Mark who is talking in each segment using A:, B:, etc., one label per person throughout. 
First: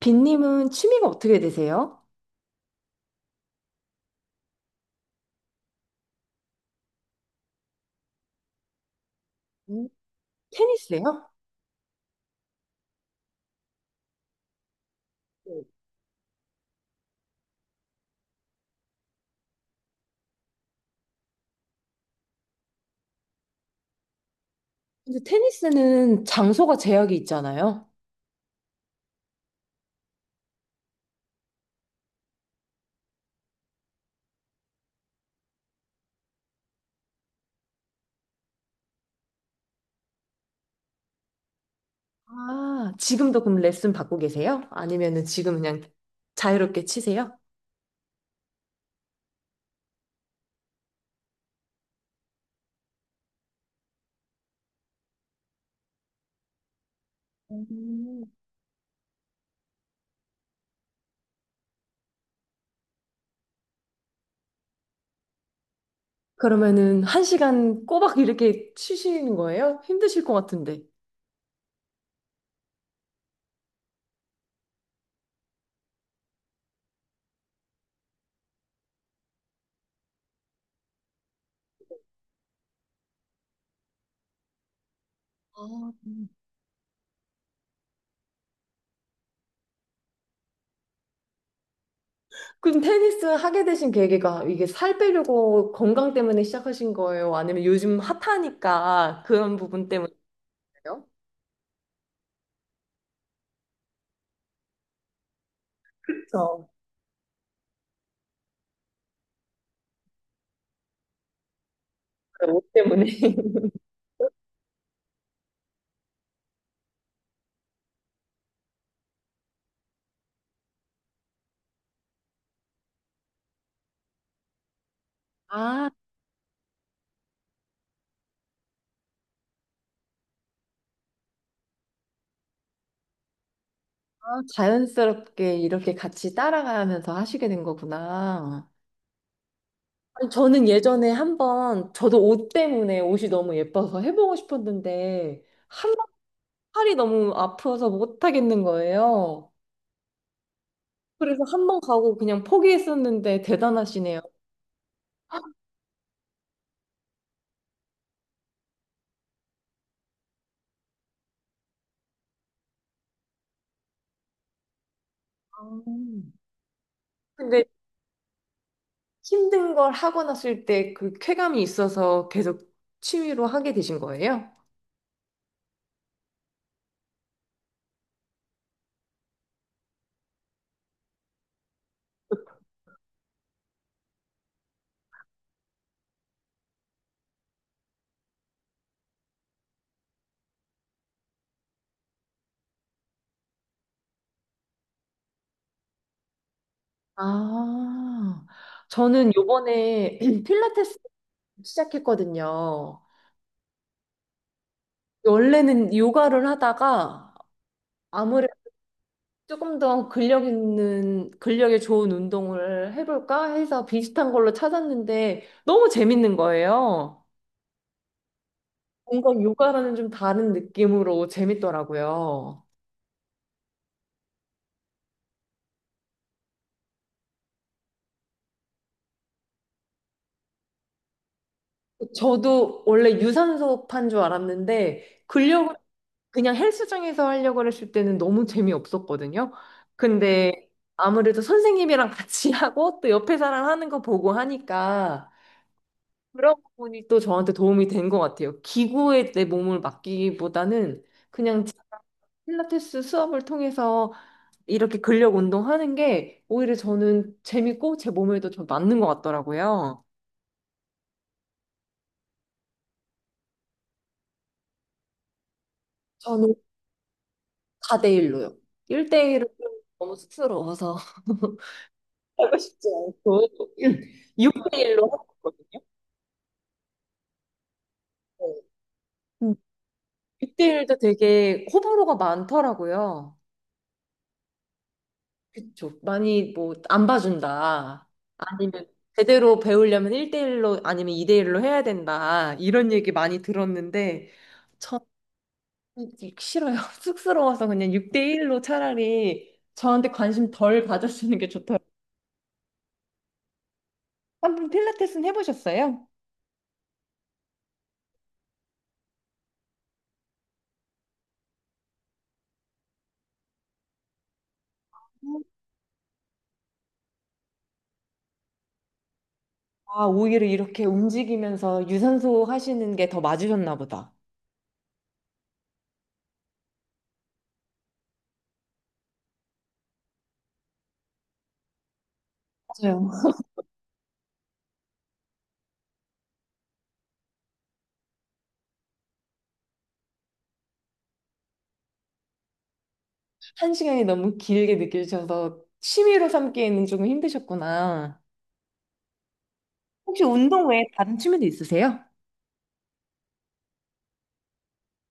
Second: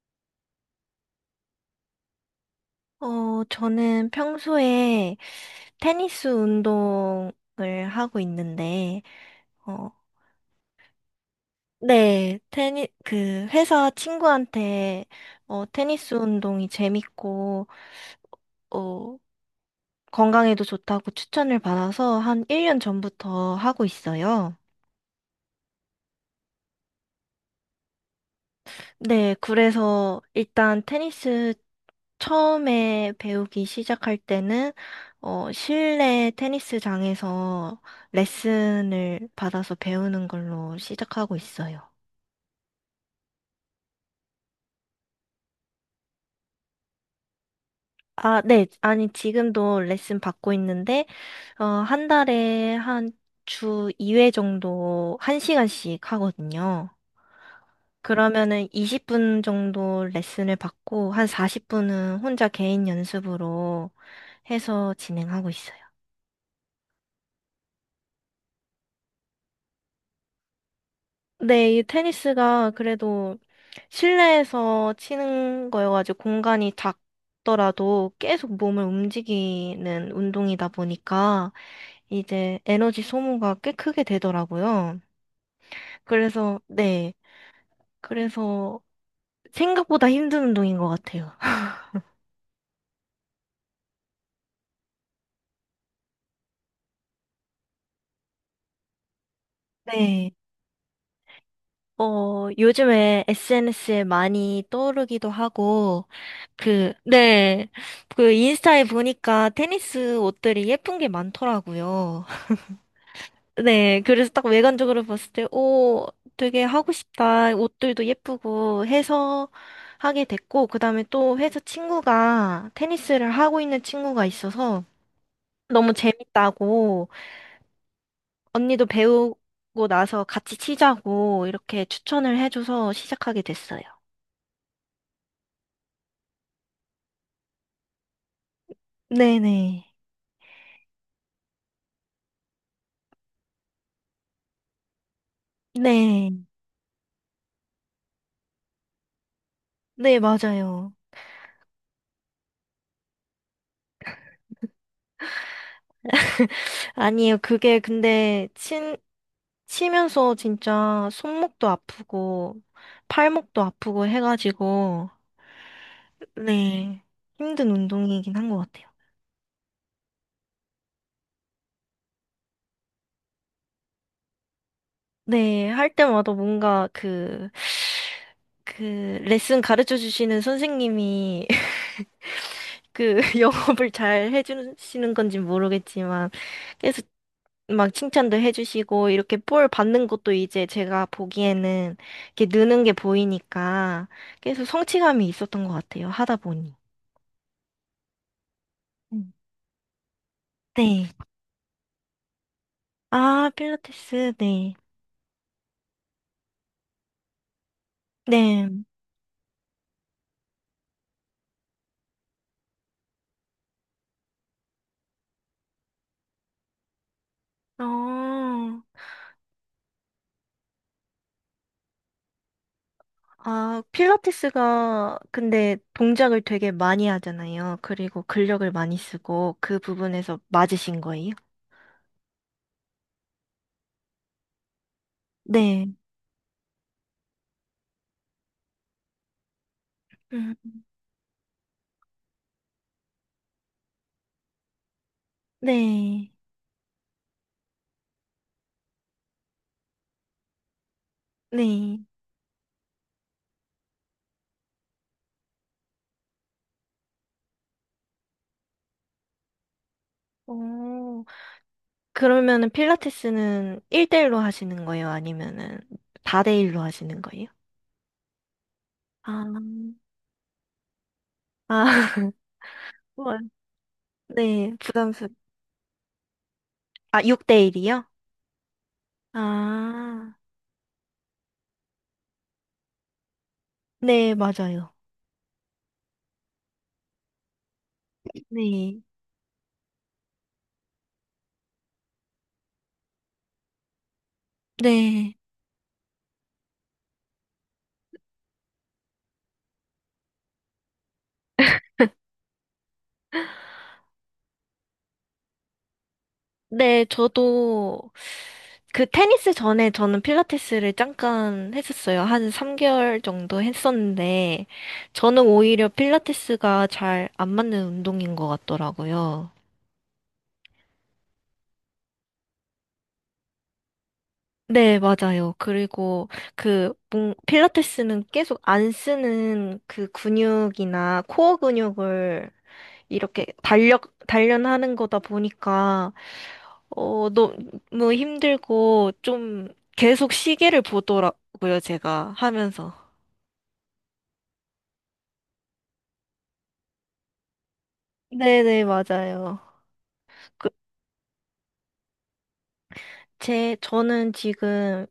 A: 빈님은 취미가 어떻게 되세요?
B: 저는 평소에 테니스 운동을 하고 있는데,
A: 음,
B: 어,
A: 테니스요?
B: 네, 그, 회사 친구한테,
A: 네.
B: 테니스 운동이 재밌고, 어, 건강에도 좋다고 추천을 받아서 한 1년 전부터 하고 있어요.
A: 근데 테니스는 장소가 제약이 있잖아요.
B: 네, 그래서 일단 테니스 처음에 배우기 시작할 때는 실내 테니스장에서 레슨을 받아서 배우는 걸로 시작하고 있어요.
A: 아, 지금도 그럼 레슨 받고 계세요? 아니면은 지금 그냥 자유롭게 치세요?
B: 아, 네. 아니, 지금도 레슨 받고 있는데, 한 달에 한 주 2회 정도 1시간씩 하거든요.
A: 음.
B: 그러면은 20분 정도 레슨을 받고, 한 40분은 혼자 개인 연습으로 해서 진행하고 있어요.
A: 그러면은 한 시간 꼬박 이렇게 치시는 거예요? 힘드실 것 같은데.
B: 네, 이 테니스가 그래도 실내에서 치는 거여가지고 공간이 작더라도 계속 몸을 움직이는 운동이다 보니까 이제 에너지 소모가 꽤 크게 되더라고요.
A: 아, 음.
B: 그래서, 네. 그래서 생각보다 힘든 운동인 것 같아요.
A: 그럼 테니스 하게 되신 계기가 이게 살 빼려고 건강 때문에 시작하신 거예요? 아니면 요즘 핫하니까 그런 부분 때문에요?
B: 네. 요즘에 SNS에 많이 떠오르기도 하고,
A: 그렇죠.
B: 그, 네. 그 인스타에 보니까 테니스 옷들이 예쁜 게 많더라고요.
A: 옷 때문에.
B: 네, 그래서 딱 외관적으로 봤을 때, 오, 되게 하고 싶다. 옷들도 예쁘고 해서 하게 됐고, 그 다음에 또 회사 친구가 테니스를 하고 있는 친구가 있어서
A: 아,
B: 너무 재밌다고, 언니도 배우고 나서 같이 치자고 이렇게 추천을 해줘서 시작하게 됐어요.
A: 아, 자연스럽게 이렇게 같이 따라가면서 하시게 된 거구나.
B: 네네.
A: 아니, 저는 예전에 한번 저도 옷 때문에 옷이 너무 예뻐서 해보고 싶었는데 한 번
B: 네.
A: 팔이 너무 아파서 못 하겠는 거예요.
B: 네, 맞아요.
A: 그래서 한 번 가고 그냥 포기했었는데 대단하시네요.
B: 아니에요. 그게 근데 치면서 진짜 손목도 아프고 팔목도 아프고 해가지고,
A: 음.
B: 네,
A: 근데
B: 힘든 운동이긴 한 것 같아요.
A: 힘든 걸 하고 났을 때 그 쾌감이 있어서 계속 취미로 하게 되신 거예요?
B: 네, 할 때마다 뭔가 그, 레슨 가르쳐 주시는 선생님이 그 영업을 잘 해주시는 건지 모르겠지만 계속 막 칭찬도 해주시고 이렇게 볼 받는 것도 이제 제가 보기에는 이렇게 느는 게 보이니까 계속 성취감이 있었던 것 같아요. 하다 보니.
A: 아, 저는
B: 음.
A: 요번에 필라테스
B: 네.
A: 시작했거든요.
B: 아, 필라테스, 네.
A: 원래는 요가를 하다가 아무래도
B: 네.
A: 조금 더 근력 있는, 근력에 좋은 운동을 해볼까 해서 비슷한 걸로 찾았는데 너무 재밌는 거예요.
B: 어,
A: 뭔가 요가라는 좀 다른 느낌으로 재밌더라고요.
B: 필라테스가 근데 동작을 되게 많이 하잖아요. 그리고 근력을 많이 쓰고 그 부분에서 맞으신 거예요?
A: 저도 원래 유산소판 줄 알았는데 근력을
B: 네.
A: 그냥 헬스장에서 하려고 했을 때는 너무 재미없었거든요.
B: 음,
A: 근데 아무래도 선생님이랑 같이 하고 또 옆에 사람 하는 거 보고 하니까
B: 네.
A: 그런 부분이 또 저한테 도움이 된 것 같아요. 기구에 내 몸을 맡기기보다는 그냥 제가
B: 네.
A: 필라테스 수업을 통해서 이렇게 근력 운동하는 게 오히려 저는 재밌고 제 몸에도 좀 맞는 것 같더라고요.
B: 오, 그러면은 필라테스는 1대1로 하시는 거예요? 아니면은
A: 저는
B: 다대일로 하시는 거예요?
A: 4대1로요.
B: 아,
A: 1대1은 너무 쑥스러워서.
B: 아,
A: 하고 싶지
B: 우와.
A: 않고
B: 네,
A: 6대1로 하고
B: 부담스.
A: 있거든요.
B: 아, 6대1이요?
A: 육
B: 아,
A: 6대1도 되게 호불호가 많더라고요.
B: 네, 맞아요.
A: 그쵸. 많이 뭐 안 봐준다. 아니면
B: 네,
A: 제대로 배우려면 1대1로 아니면 2대1로 해야 된다. 이런 얘기 많이 들었는데 전
B: 네,
A: 싫어요. 쑥스러워서 그냥 6대1로 차라리 저한테 관심 덜 가져주는 게 좋더라고요. 한번 필라테스는 해보셨어요?
B: 네, 저도 그 테니스 전에 저는 필라테스를 잠깐 했었어요. 한 3개월 정도 했었는데, 저는 오히려 필라테스가 잘 안 맞는 운동인 것 같더라고요.
A: 아, 오히려 이렇게 움직이면서 유산소 하시는 게 더 맞으셨나 보다.
B: 네, 맞아요. 그리고 그 필라테스는 계속 안 쓰는 그 근육이나 코어 근육을
A: 맞아요.
B: 이렇게 달력 단련하는 거다 보니까 너무 힘들고 좀 계속 시계를 보더라고요, 제가 하면서.
A: 한 시간이 너무 길게 느껴지셔서 취미로 삼기에는 조금 힘드셨구나.
B: 네, 네, 맞아요.
A: 혹시 운동
B: 그,
A: 외에 다른 취미도 있으세요?
B: 제 저는 지금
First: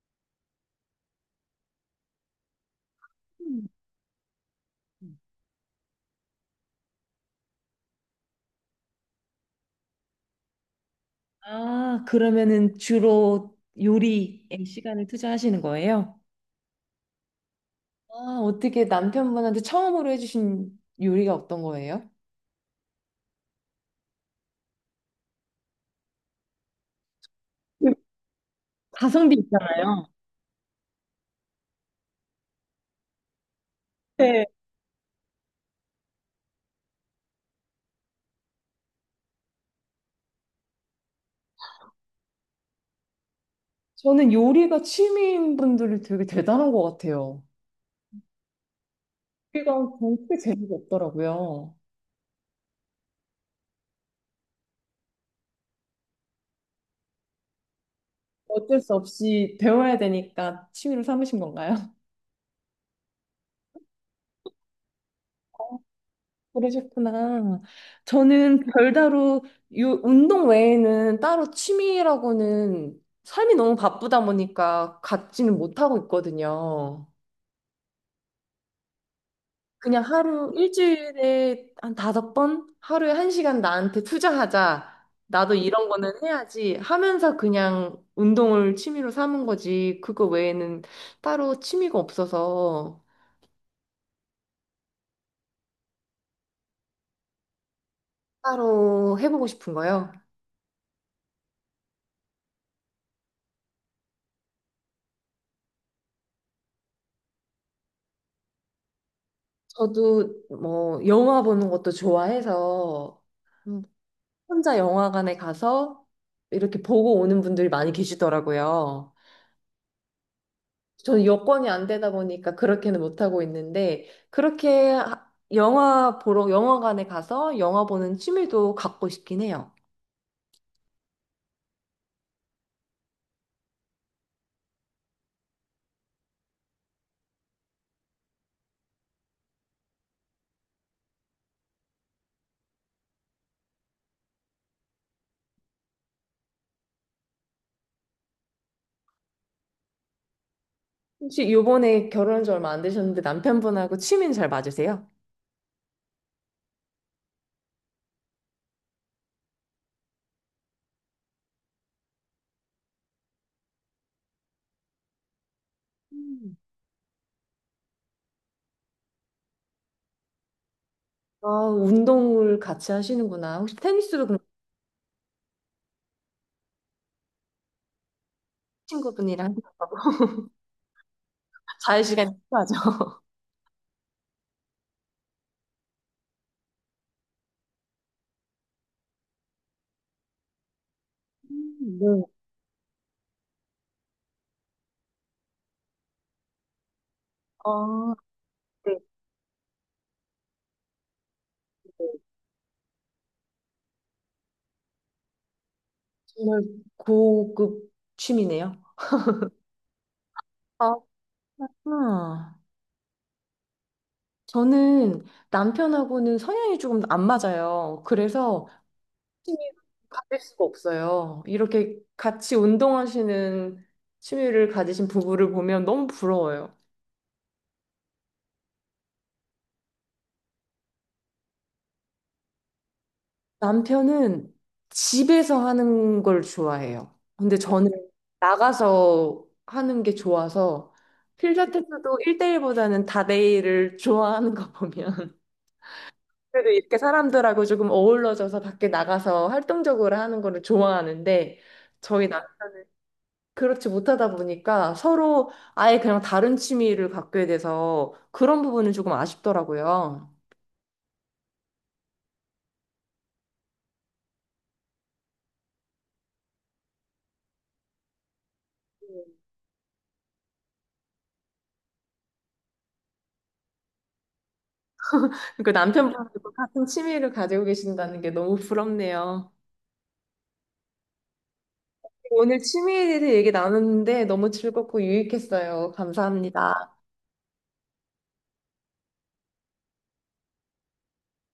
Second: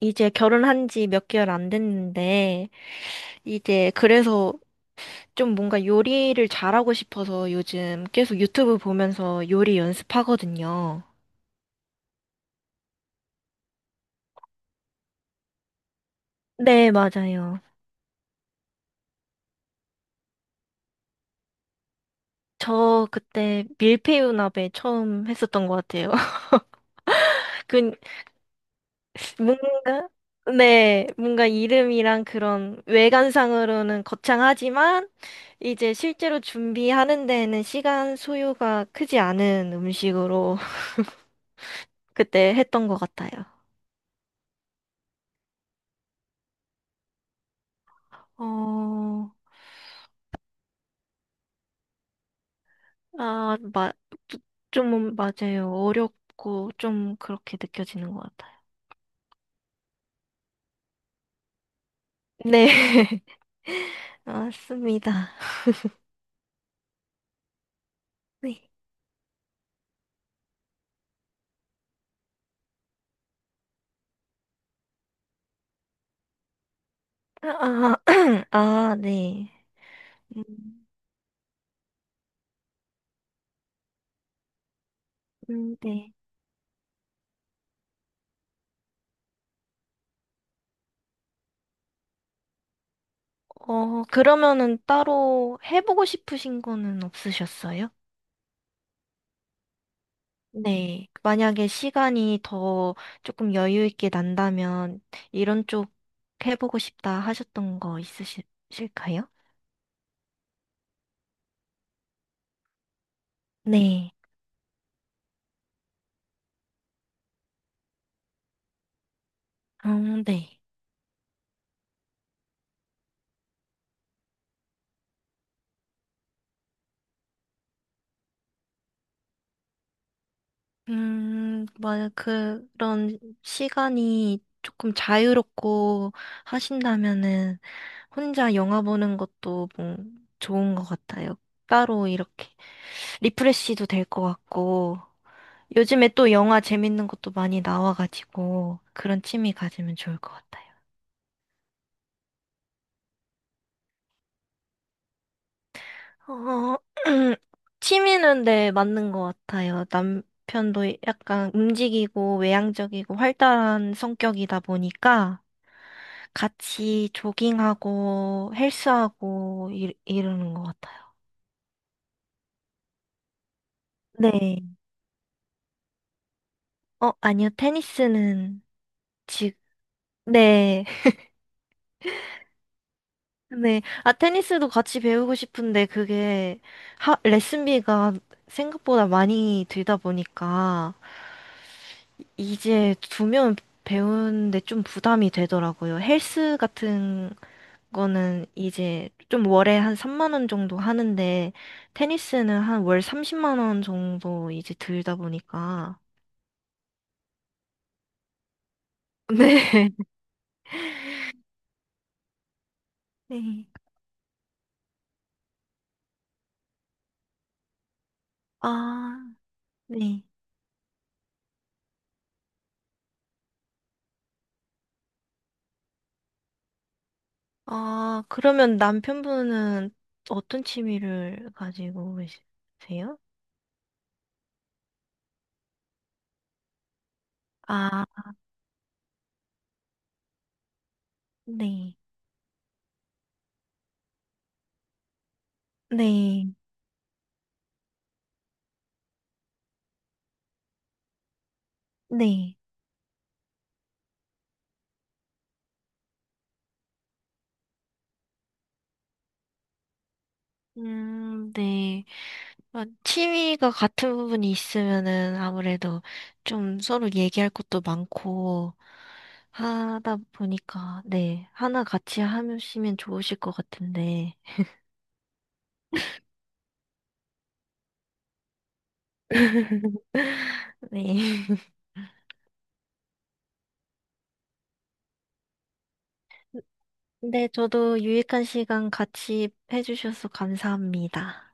B: 이제 결혼한 지 몇 개월 안 됐는데
A: 음.
B: 이제 그래서 좀 뭔가 요리를 잘하고 싶어서 요즘 계속 유튜브 보면서 요리 연습하거든요.
A: 아, 그러면은 주로 요리에 시간을 투자하시는 거예요?
B: 네, 맞아요.
A: 아, 어떻게 남편분한테 처음으로 해주신 요리가 어떤 거예요?
B: 저 그때 밀푀유나베 처음 했었던 것 같아요. 그,
A: 가성비 있잖아요.
B: 뭔가, 네, 뭔가 이름이랑 그런 외관상으로는
A: 네,
B: 거창하지만, 이제 실제로 준비하는 데에는 시간 소요가 크지 않은 음식으로 그때 했던 것 같아요.
A: 저는 요리가 취미인 분들이 되게 대단한 것 같아요.
B: 어,
A: 요리가 절대 재미가 없더라고요.
B: 아, 좀 맞아요. 어렵고 좀 그렇게 느껴지는 것 같아요.
A: 어쩔 수 없이 배워야 되니까 취미로 삼으신 건가요?
B: 네. 맞습니다.
A: 그러셨구나. 저는
B: 네.
A: 별다로 요 운동 외에는 따로 취미라고는 삶이 너무 바쁘다 보니까 갖지는 못하고 있거든요.
B: 아, 아, 아, 네.
A: 그냥
B: 음,
A: 하루 일주일에 한 다섯 번 하루에 한 시간 나한테 투자하자. 나도 이런 거는
B: 네.
A: 해야지 하면서 그냥 운동을 취미로 삼은 거지. 그거 외에는 따로 취미가 없어서
B: 그러면은 따로 해보고 싶으신 거는 없으셨어요?
A: 따로 해보고 싶은 거요.
B: 네. 만약에 시간이 더 조금 여유 있게 난다면 이런 쪽 해보고 싶다 하셨던 거 있으실까요?
A: 저도 뭐 영화 보는 것도 좋아해서 음,
B: 네.
A: 혼자 영화관에 가서 이렇게 보고 오는 분들이 많이 계시더라고요.
B: 네.
A: 저는 여건이 안 되다 보니까 그렇게는 못하고 있는데 영화 보러 영화관에 가서 영화 보는 취미도 갖고 싶긴 해요.
B: 만약 그런 시간이 조금 자유롭고 하신다면은 혼자 영화 보는 것도 뭐 좋은 것 같아요. 따로 이렇게 리프레시도 될 것 같고 요즘에 또 영화 재밌는 것도 많이 나와가지고 그런 취미 가지면 좋을 것 같아요.
A: 혹시 요번에 결혼한 지 얼마 안 되셨는데 남편분하고 취미는 잘 맞으세요?
B: 어, 취미는, 네, 맞는 것 같아요. 남편도 약간 움직이고 외향적이고 활달한 성격이다 보니까
A: 음.
B: 같이 조깅하고 헬스하고 이러는 것 같아요.
A: 아, 운동을 같이 하시는구나. 혹시 테니스도 그럼
B: 네. 아니요. 테니스는 지
A: 친구분이랑
B: 네.
A: 자유 시간이 필요하죠?
B: 네. 아, 테니스도 같이 배우고 싶은데 그게 레슨비가 생각보다 많이 들다 보니까
A: 네.
B: 이제 두 명 배우는데 좀 부담이 되더라고요. 헬스 같은
A: 아,
B: 거는
A: 네,
B: 이제 좀 월에 한 3만 원 정도 하는데
A: 네.
B: 테니스는 한 월 30만 원 정도 이제 들다 보니까
A: 정말 고급 취미네요.
B: 네.
A: 아, 아,
B: 네.
A: 저는 남편하고는 성향이 조금 안 맞아요. 그래서
B: 아,
A: 취미를
B: 네.
A: 가질 수가 없어요. 이렇게 같이 운동하시는 취미를 가지신 부부를 보면 너무 부러워요.
B: 아, 그러면 남편분은 어떤 취미를 가지고 계세요?
A: 남편은 집에서 하는 걸 좋아해요. 근데 저는
B: 아,
A: 나가서 하는 게 좋아서
B: 네.
A: 필라테스도 1대1보다는 다대일을 좋아하는 거 보면
B: 네.
A: 그래도 이렇게 사람들하고 조금 어우러져서 밖에 나가서 활동적으로 하는 거를 좋아하는데 저희 나
B: 네.
A: 그렇지 못하다 보니까 서로 아예 그냥 다른 취미를 갖게 돼서 그런 부분은 조금 아쉽더라고요.
B: 네. 아, 취미가 같은 부분이 있으면은 아무래도 좀 서로 얘기할 것도 많고 하다 보니까, 네, 하나 같이 하시면 좋으실 것 같은데.
A: 그 남편분도 같은 취미를 가지고 계신다는 게 너무 부럽네요.
B: 네.
A: 오늘 취미에 대해서 얘기 나눴는데 너무 즐겁고 유익했어요. 감사합니다.
B: 근데 저도 유익한 시간 같이 해주셔서 감사합니다.